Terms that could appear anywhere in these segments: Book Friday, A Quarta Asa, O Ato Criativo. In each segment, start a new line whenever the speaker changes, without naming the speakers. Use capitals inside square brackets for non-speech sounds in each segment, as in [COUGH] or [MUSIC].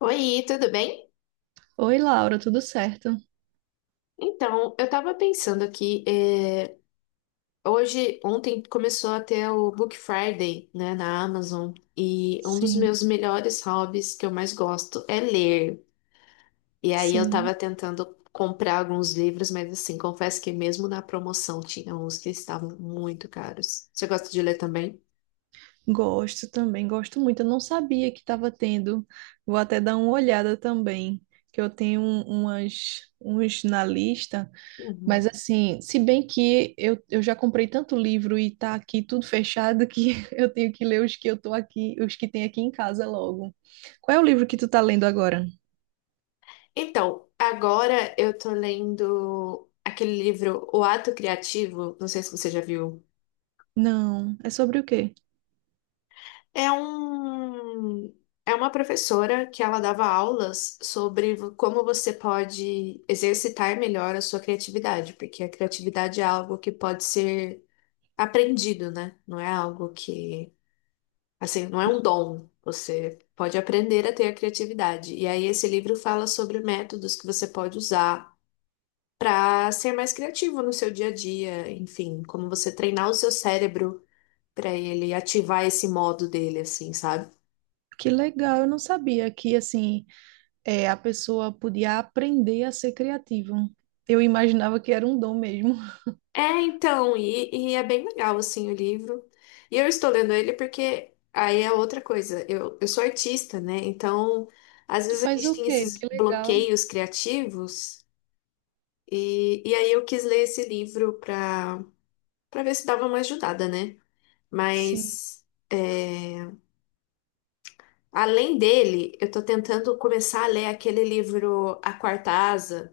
Oi, tudo bem?
Oi, Laura, tudo certo?
Então, eu tava pensando aqui, hoje, ontem começou a ter o Book Friday, né, na Amazon, e um dos
Sim,
meus melhores hobbies que eu mais gosto é ler. E aí eu
sim.
tava tentando comprar alguns livros, mas assim, confesso que mesmo na promoção tinha uns que estavam muito caros. Você gosta de ler também?
Gosto também, gosto muito. Eu não sabia que estava tendo. Vou até dar uma olhada também, que umas, uns na lista. Mas
Uhum.
assim, se bem que eu já comprei tanto livro e tá aqui tudo fechado que [LAUGHS] eu tenho que ler os que eu tô aqui, os que tem aqui em casa logo. Qual é o livro que tu tá lendo agora?
Então, agora eu tô lendo aquele livro O Ato Criativo, não sei se você já viu.
Não, é sobre o quê?
É um, é uma professora que ela dava aulas sobre como você pode exercitar melhor a sua criatividade, porque a criatividade é algo que pode ser aprendido, né? Não é algo que, assim, não é um dom. Você pode aprender a ter a criatividade. E aí esse livro fala sobre métodos que você pode usar para ser mais criativo no seu dia a dia, enfim, como você treinar o seu cérebro para ele ativar esse modo dele, assim, sabe?
Que legal, eu não sabia que assim é, a pessoa podia aprender a ser criativa. Eu imaginava que era um dom mesmo. [LAUGHS]
É, então, e é bem legal, assim, o livro. E eu estou lendo ele porque aí é outra coisa. Eu sou artista, né? Então, às
Tu
vezes a
faz
gente
o
tem
quê?
esses
Que legal.
bloqueios criativos. E aí eu quis ler esse livro para ver se dava uma ajudada, né?
Sim,
Mas, é, além dele, eu tô tentando começar a ler aquele livro A Quarta Asa.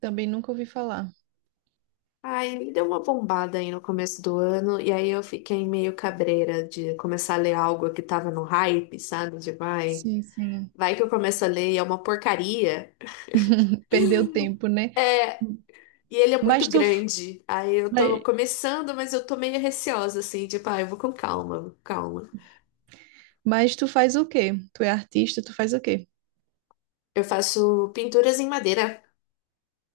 também nunca ouvi falar.
Aí me deu uma bombada aí no começo do ano, e aí eu fiquei meio cabreira de começar a ler algo que tava no hype, sabe? De vai,
Sim, sim.
vai que eu começo a ler e é uma porcaria.
Perdeu tempo, né?
É, e ele é muito
Mas tu,
grande. Aí eu tô
mas,
começando, mas eu tô meio receosa, assim, tipo, ah, eu vou com calma, calma.
mas tu faz o quê? Tu é artista, tu faz o quê?
Eu faço pinturas em madeira.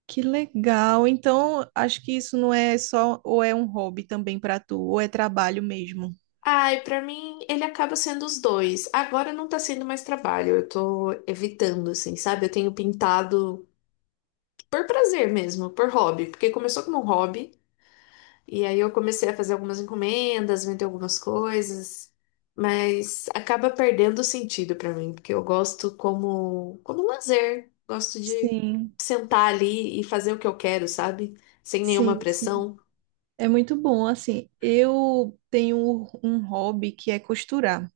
Que legal. Então, acho que isso não é só, ou é um hobby também para tu, ou é trabalho mesmo.
Ai, pra mim ele acaba sendo os dois. Agora não tá sendo mais trabalho, eu tô evitando, assim, sabe? Eu tenho pintado por prazer mesmo, por hobby, porque começou como um hobby. E aí eu comecei a fazer algumas encomendas, vender algumas coisas, mas acaba perdendo o sentido pra mim, porque eu gosto como um lazer, gosto de
Sim,
sentar ali e fazer o que eu quero, sabe? Sem nenhuma
sim, sim.
pressão.
É muito bom, assim. Eu tenho um hobby que é costurar.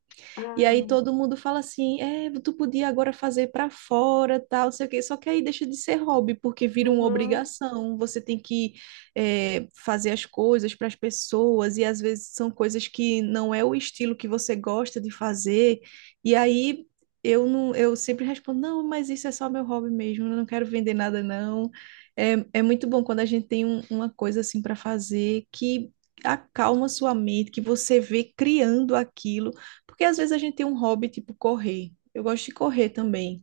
E aí
Ah,
todo mundo fala assim, é, tu podia agora fazer para fora, tal, não sei o quê. Só que aí deixa de ser hobby, porque vira uma
uhum,
obrigação. Você tem que é, fazer as coisas para as pessoas, e às vezes são coisas que não é o estilo que você gosta de fazer. E aí eu não, eu sempre respondo, não, mas isso é só meu hobby mesmo, eu não quero vender nada, não. É, é muito bom quando a gente tem uma coisa assim para fazer que acalma sua mente, que você vê criando aquilo. Porque às vezes a gente tem um hobby tipo correr. Eu gosto de correr também,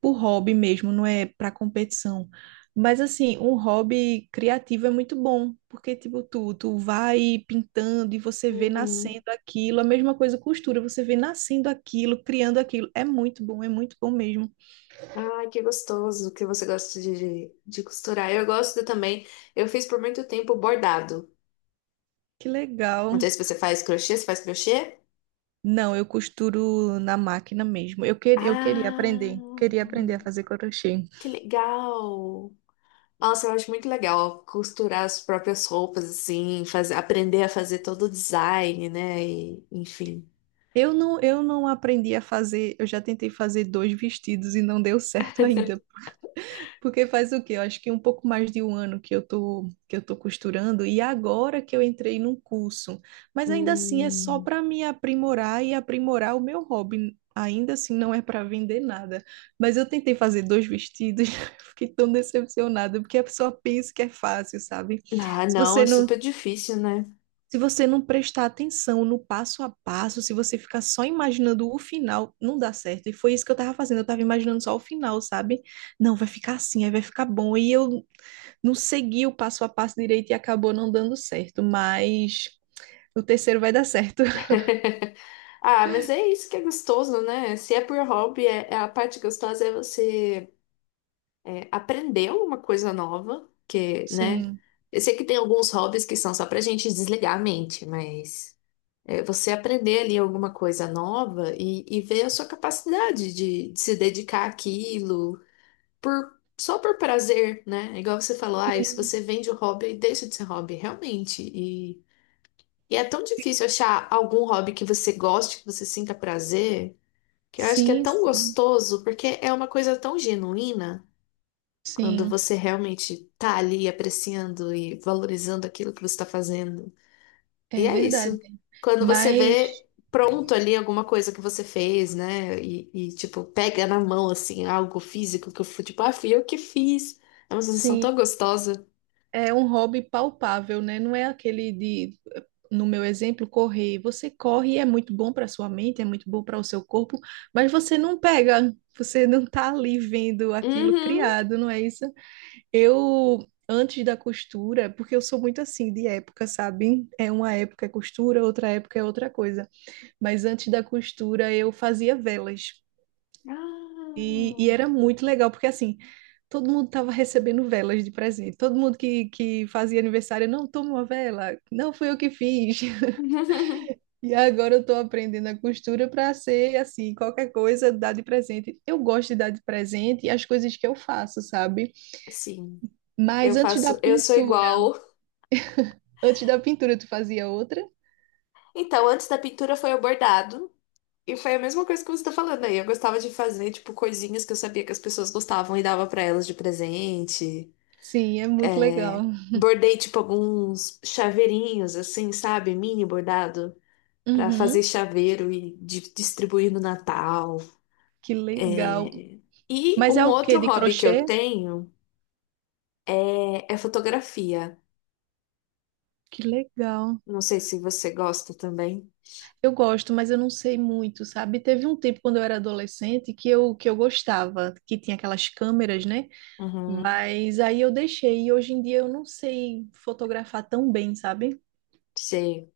por hobby mesmo, não é para competição. Mas assim, um hobby criativo é muito bom, porque tipo tu vai pintando e você vê
uhum.
nascendo aquilo, a mesma coisa costura, você vê nascendo aquilo, criando aquilo. É muito bom mesmo.
Ai, que gostoso que você gosta de costurar. Eu gosto também. Eu fiz por muito tempo bordado.
Que
Não
legal.
sei se você faz crochê, você faz crochê?
Não, eu costuro na máquina mesmo. Eu
Ah,
queria aprender a fazer crochê.
que legal! Nossa, eu acho muito legal costurar as próprias roupas, assim, fazer, aprender a fazer todo o design, né? E, enfim.
Eu não aprendi a fazer, eu já tentei fazer dois vestidos e não deu certo ainda.
[LAUGHS]
Porque faz o quê? Eu acho que um pouco mais de um ano que que eu tô costurando e agora que eu entrei num curso. Mas ainda assim é só
Hum.
para me aprimorar e aprimorar o meu hobby. Ainda assim não é para vender nada. Mas eu tentei fazer dois vestidos, [LAUGHS] fiquei tão decepcionada, porque a pessoa pensa que é fácil, sabe?
Ah,
Se
não,
você
é
não
super difícil, né?
se você não prestar atenção no passo a passo, se você ficar só imaginando o final, não dá certo. E foi isso que eu tava fazendo, eu tava imaginando só o final, sabe? Não, vai ficar assim, aí vai ficar bom. E eu não segui o passo a passo direito e acabou não dando certo, mas o terceiro vai dar certo. [LAUGHS]
[LAUGHS] Ah, mas é isso que é gostoso, né? Se é por hobby, é a parte gostosa é você é, aprender alguma coisa nova, que, né?
Sim,
Eu sei que tem alguns hobbies que são só pra gente desligar a mente, mas. É, você aprender ali alguma coisa nova e ver a sua capacidade de se dedicar àquilo por, só por prazer, né? Igual você falou, ah, se
sim,
você vende o hobby, deixa de ser hobby, realmente. E é tão difícil achar algum hobby que você goste, que você sinta prazer, que eu acho que é
sim,
tão
sim,
gostoso, porque é uma coisa tão genuína quando
sim,
você realmente tá ali apreciando e valorizando aquilo que você está fazendo. E
é
é isso.
verdade.
Quando você
Mas,
vê pronto ali alguma coisa que você fez, né? Tipo, pega na mão, assim, algo físico que eu fui, tipo, ah, fui eu que fiz. É uma sensação
sim.
tão gostosa.
É um hobby palpável, né? Não é aquele de, no meu exemplo, correr. Você corre e é muito bom para sua mente, é muito bom para o seu corpo, mas você não pega, você não tá ali vendo aquilo
Uhum.
criado, não é isso? Eu antes da costura, porque eu sou muito assim de época, sabe? É uma época é costura, outra época é outra coisa. Mas antes da costura eu fazia velas. E era
Ah.
muito legal, porque assim, todo mundo estava recebendo velas de presente. Todo mundo que fazia aniversário, não, toma uma vela, não fui eu que fiz. [LAUGHS]
[LAUGHS]
E agora eu estou aprendendo a costura para ser assim, qualquer coisa dar de presente. Eu gosto de dar de presente e as coisas que eu faço, sabe?
Sim, eu
Mas antes da
faço, eu sou
pintura,
igual.
antes da pintura tu fazia outra?
Então, antes da pintura foi o bordado. E foi a mesma coisa que você tá falando aí. Eu gostava de fazer, tipo, coisinhas que eu sabia que as pessoas gostavam e dava pra elas de presente.
Sim, é muito legal.
É, bordei tipo alguns chaveirinhos, assim, sabe? Mini bordado, pra fazer
Uhum,
chaveiro e distribuir no Natal.
que legal.
E
Mas
um
é o quê?
outro
De
hobby que
crochê?
eu tenho é fotografia.
Que legal.
Não sei se você gosta também.
Eu gosto, mas eu não sei muito, sabe? Teve um tempo quando eu era adolescente que eu gostava, que tinha aquelas câmeras, né?
Uhum,
Mas aí eu deixei e hoje em dia eu não sei fotografar tão bem, sabe?
sei.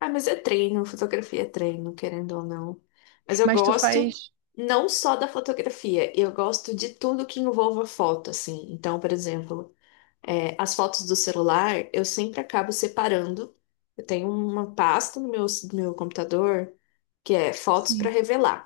Ah, mas é treino, fotografia é treino, querendo ou não. Mas eu
Mas tu
gosto
faz.
não só da fotografia, eu gosto de tudo que envolva foto, assim. Então, por exemplo. É, as fotos do celular eu sempre acabo separando. Eu tenho uma pasta no meu computador que é fotos para
Sim,
revelar.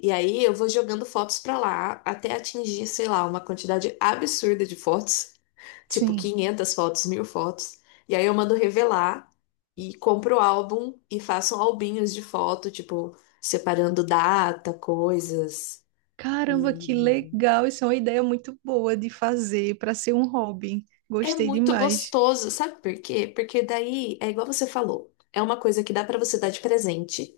E aí eu vou jogando fotos para lá até atingir, sei lá, uma quantidade absurda de fotos, [LAUGHS] tipo
sim.
500 fotos, 1000 fotos. E aí eu mando revelar e compro o álbum e faço albinhos de foto, tipo, separando data, coisas.
Caramba, que
E
legal! Isso é uma ideia muito boa de fazer para ser um hobby.
é
Gostei
muito
demais.
gostoso, sabe por quê? Porque daí é igual você falou, é uma coisa que dá pra você dar de presente.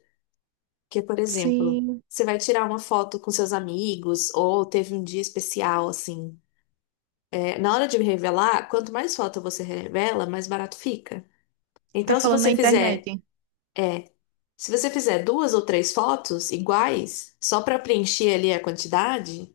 Que, por exemplo,
Sim,
você vai tirar uma foto com seus amigos ou teve um dia especial assim. É, na hora de revelar, quanto mais foto você revela, mais barato fica.
tá
Então,
falando na internet.
se você fizer duas ou três fotos iguais, só pra preencher ali a quantidade,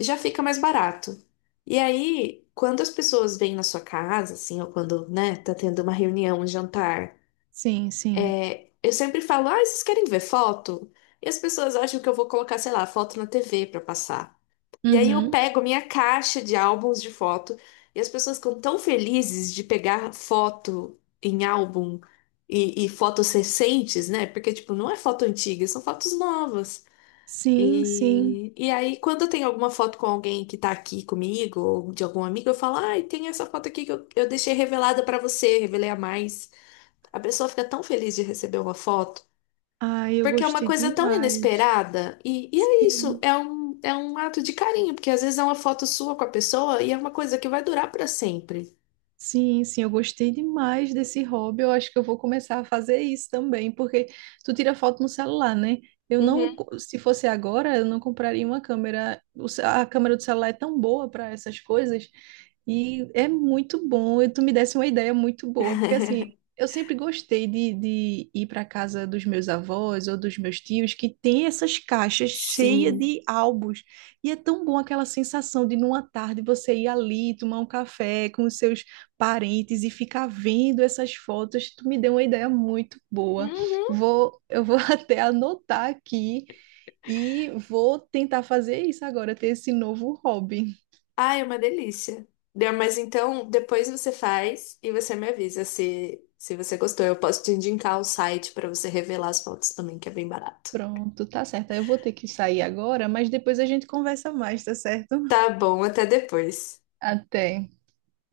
já fica mais barato. E aí, quando as pessoas vêm na sua casa, assim, ou quando, né, tá tendo uma reunião, um jantar.
Sim, sim.
É, eu sempre falo, ah, vocês querem ver foto? E as pessoas acham que eu vou colocar, sei lá, foto na TV pra passar. E aí eu
Uhum.
pego minha caixa de álbuns de foto e as pessoas ficam tão felizes de pegar foto em álbum e fotos recentes, né? Porque, tipo, não é foto antiga, são fotos novas.
Sim, sim.
E aí, quando eu tenho alguma foto com alguém que tá aqui comigo, ou de algum amigo, eu falo, ai, tem essa foto aqui que eu deixei revelada pra você, revelei a mais. A pessoa fica tão feliz de receber uma foto.
Ai, eu
Porque é uma
gostei
coisa tão
demais.
inesperada. É isso,
Sim.
é um ato de carinho, porque às vezes é uma foto sua com a pessoa e é uma coisa que vai durar para sempre.
Sim, sim, eu gostei demais desse hobby. Eu acho que eu vou começar a fazer isso também, porque tu tira foto no celular, né? Eu não,
Uhum.
co- se fosse agora, eu não compraria uma câmera. A câmera do celular é tão boa para essas coisas e é muito bom. E tu me desse uma ideia muito boa, porque assim, eu sempre gostei de ir para casa dos meus avós ou dos meus tios que tem essas caixas cheias
Sim.
de álbuns. E é tão bom aquela sensação de numa tarde você ir ali tomar um café com os seus parentes e ficar vendo essas fotos, tu me deu uma ideia muito boa.
Uhum.
Eu vou [LAUGHS] até anotar aqui e vou tentar fazer isso agora, ter esse novo hobby.
Ai, é uma delícia. Deu, mas então, depois você faz e você me avisa se você gostou. Eu posso te indicar o site para você revelar as fotos também, que é bem barato.
Pronto, tá certo. Eu vou ter que sair agora, mas depois a gente conversa mais, tá certo?
Tá bom, até depois.
Até.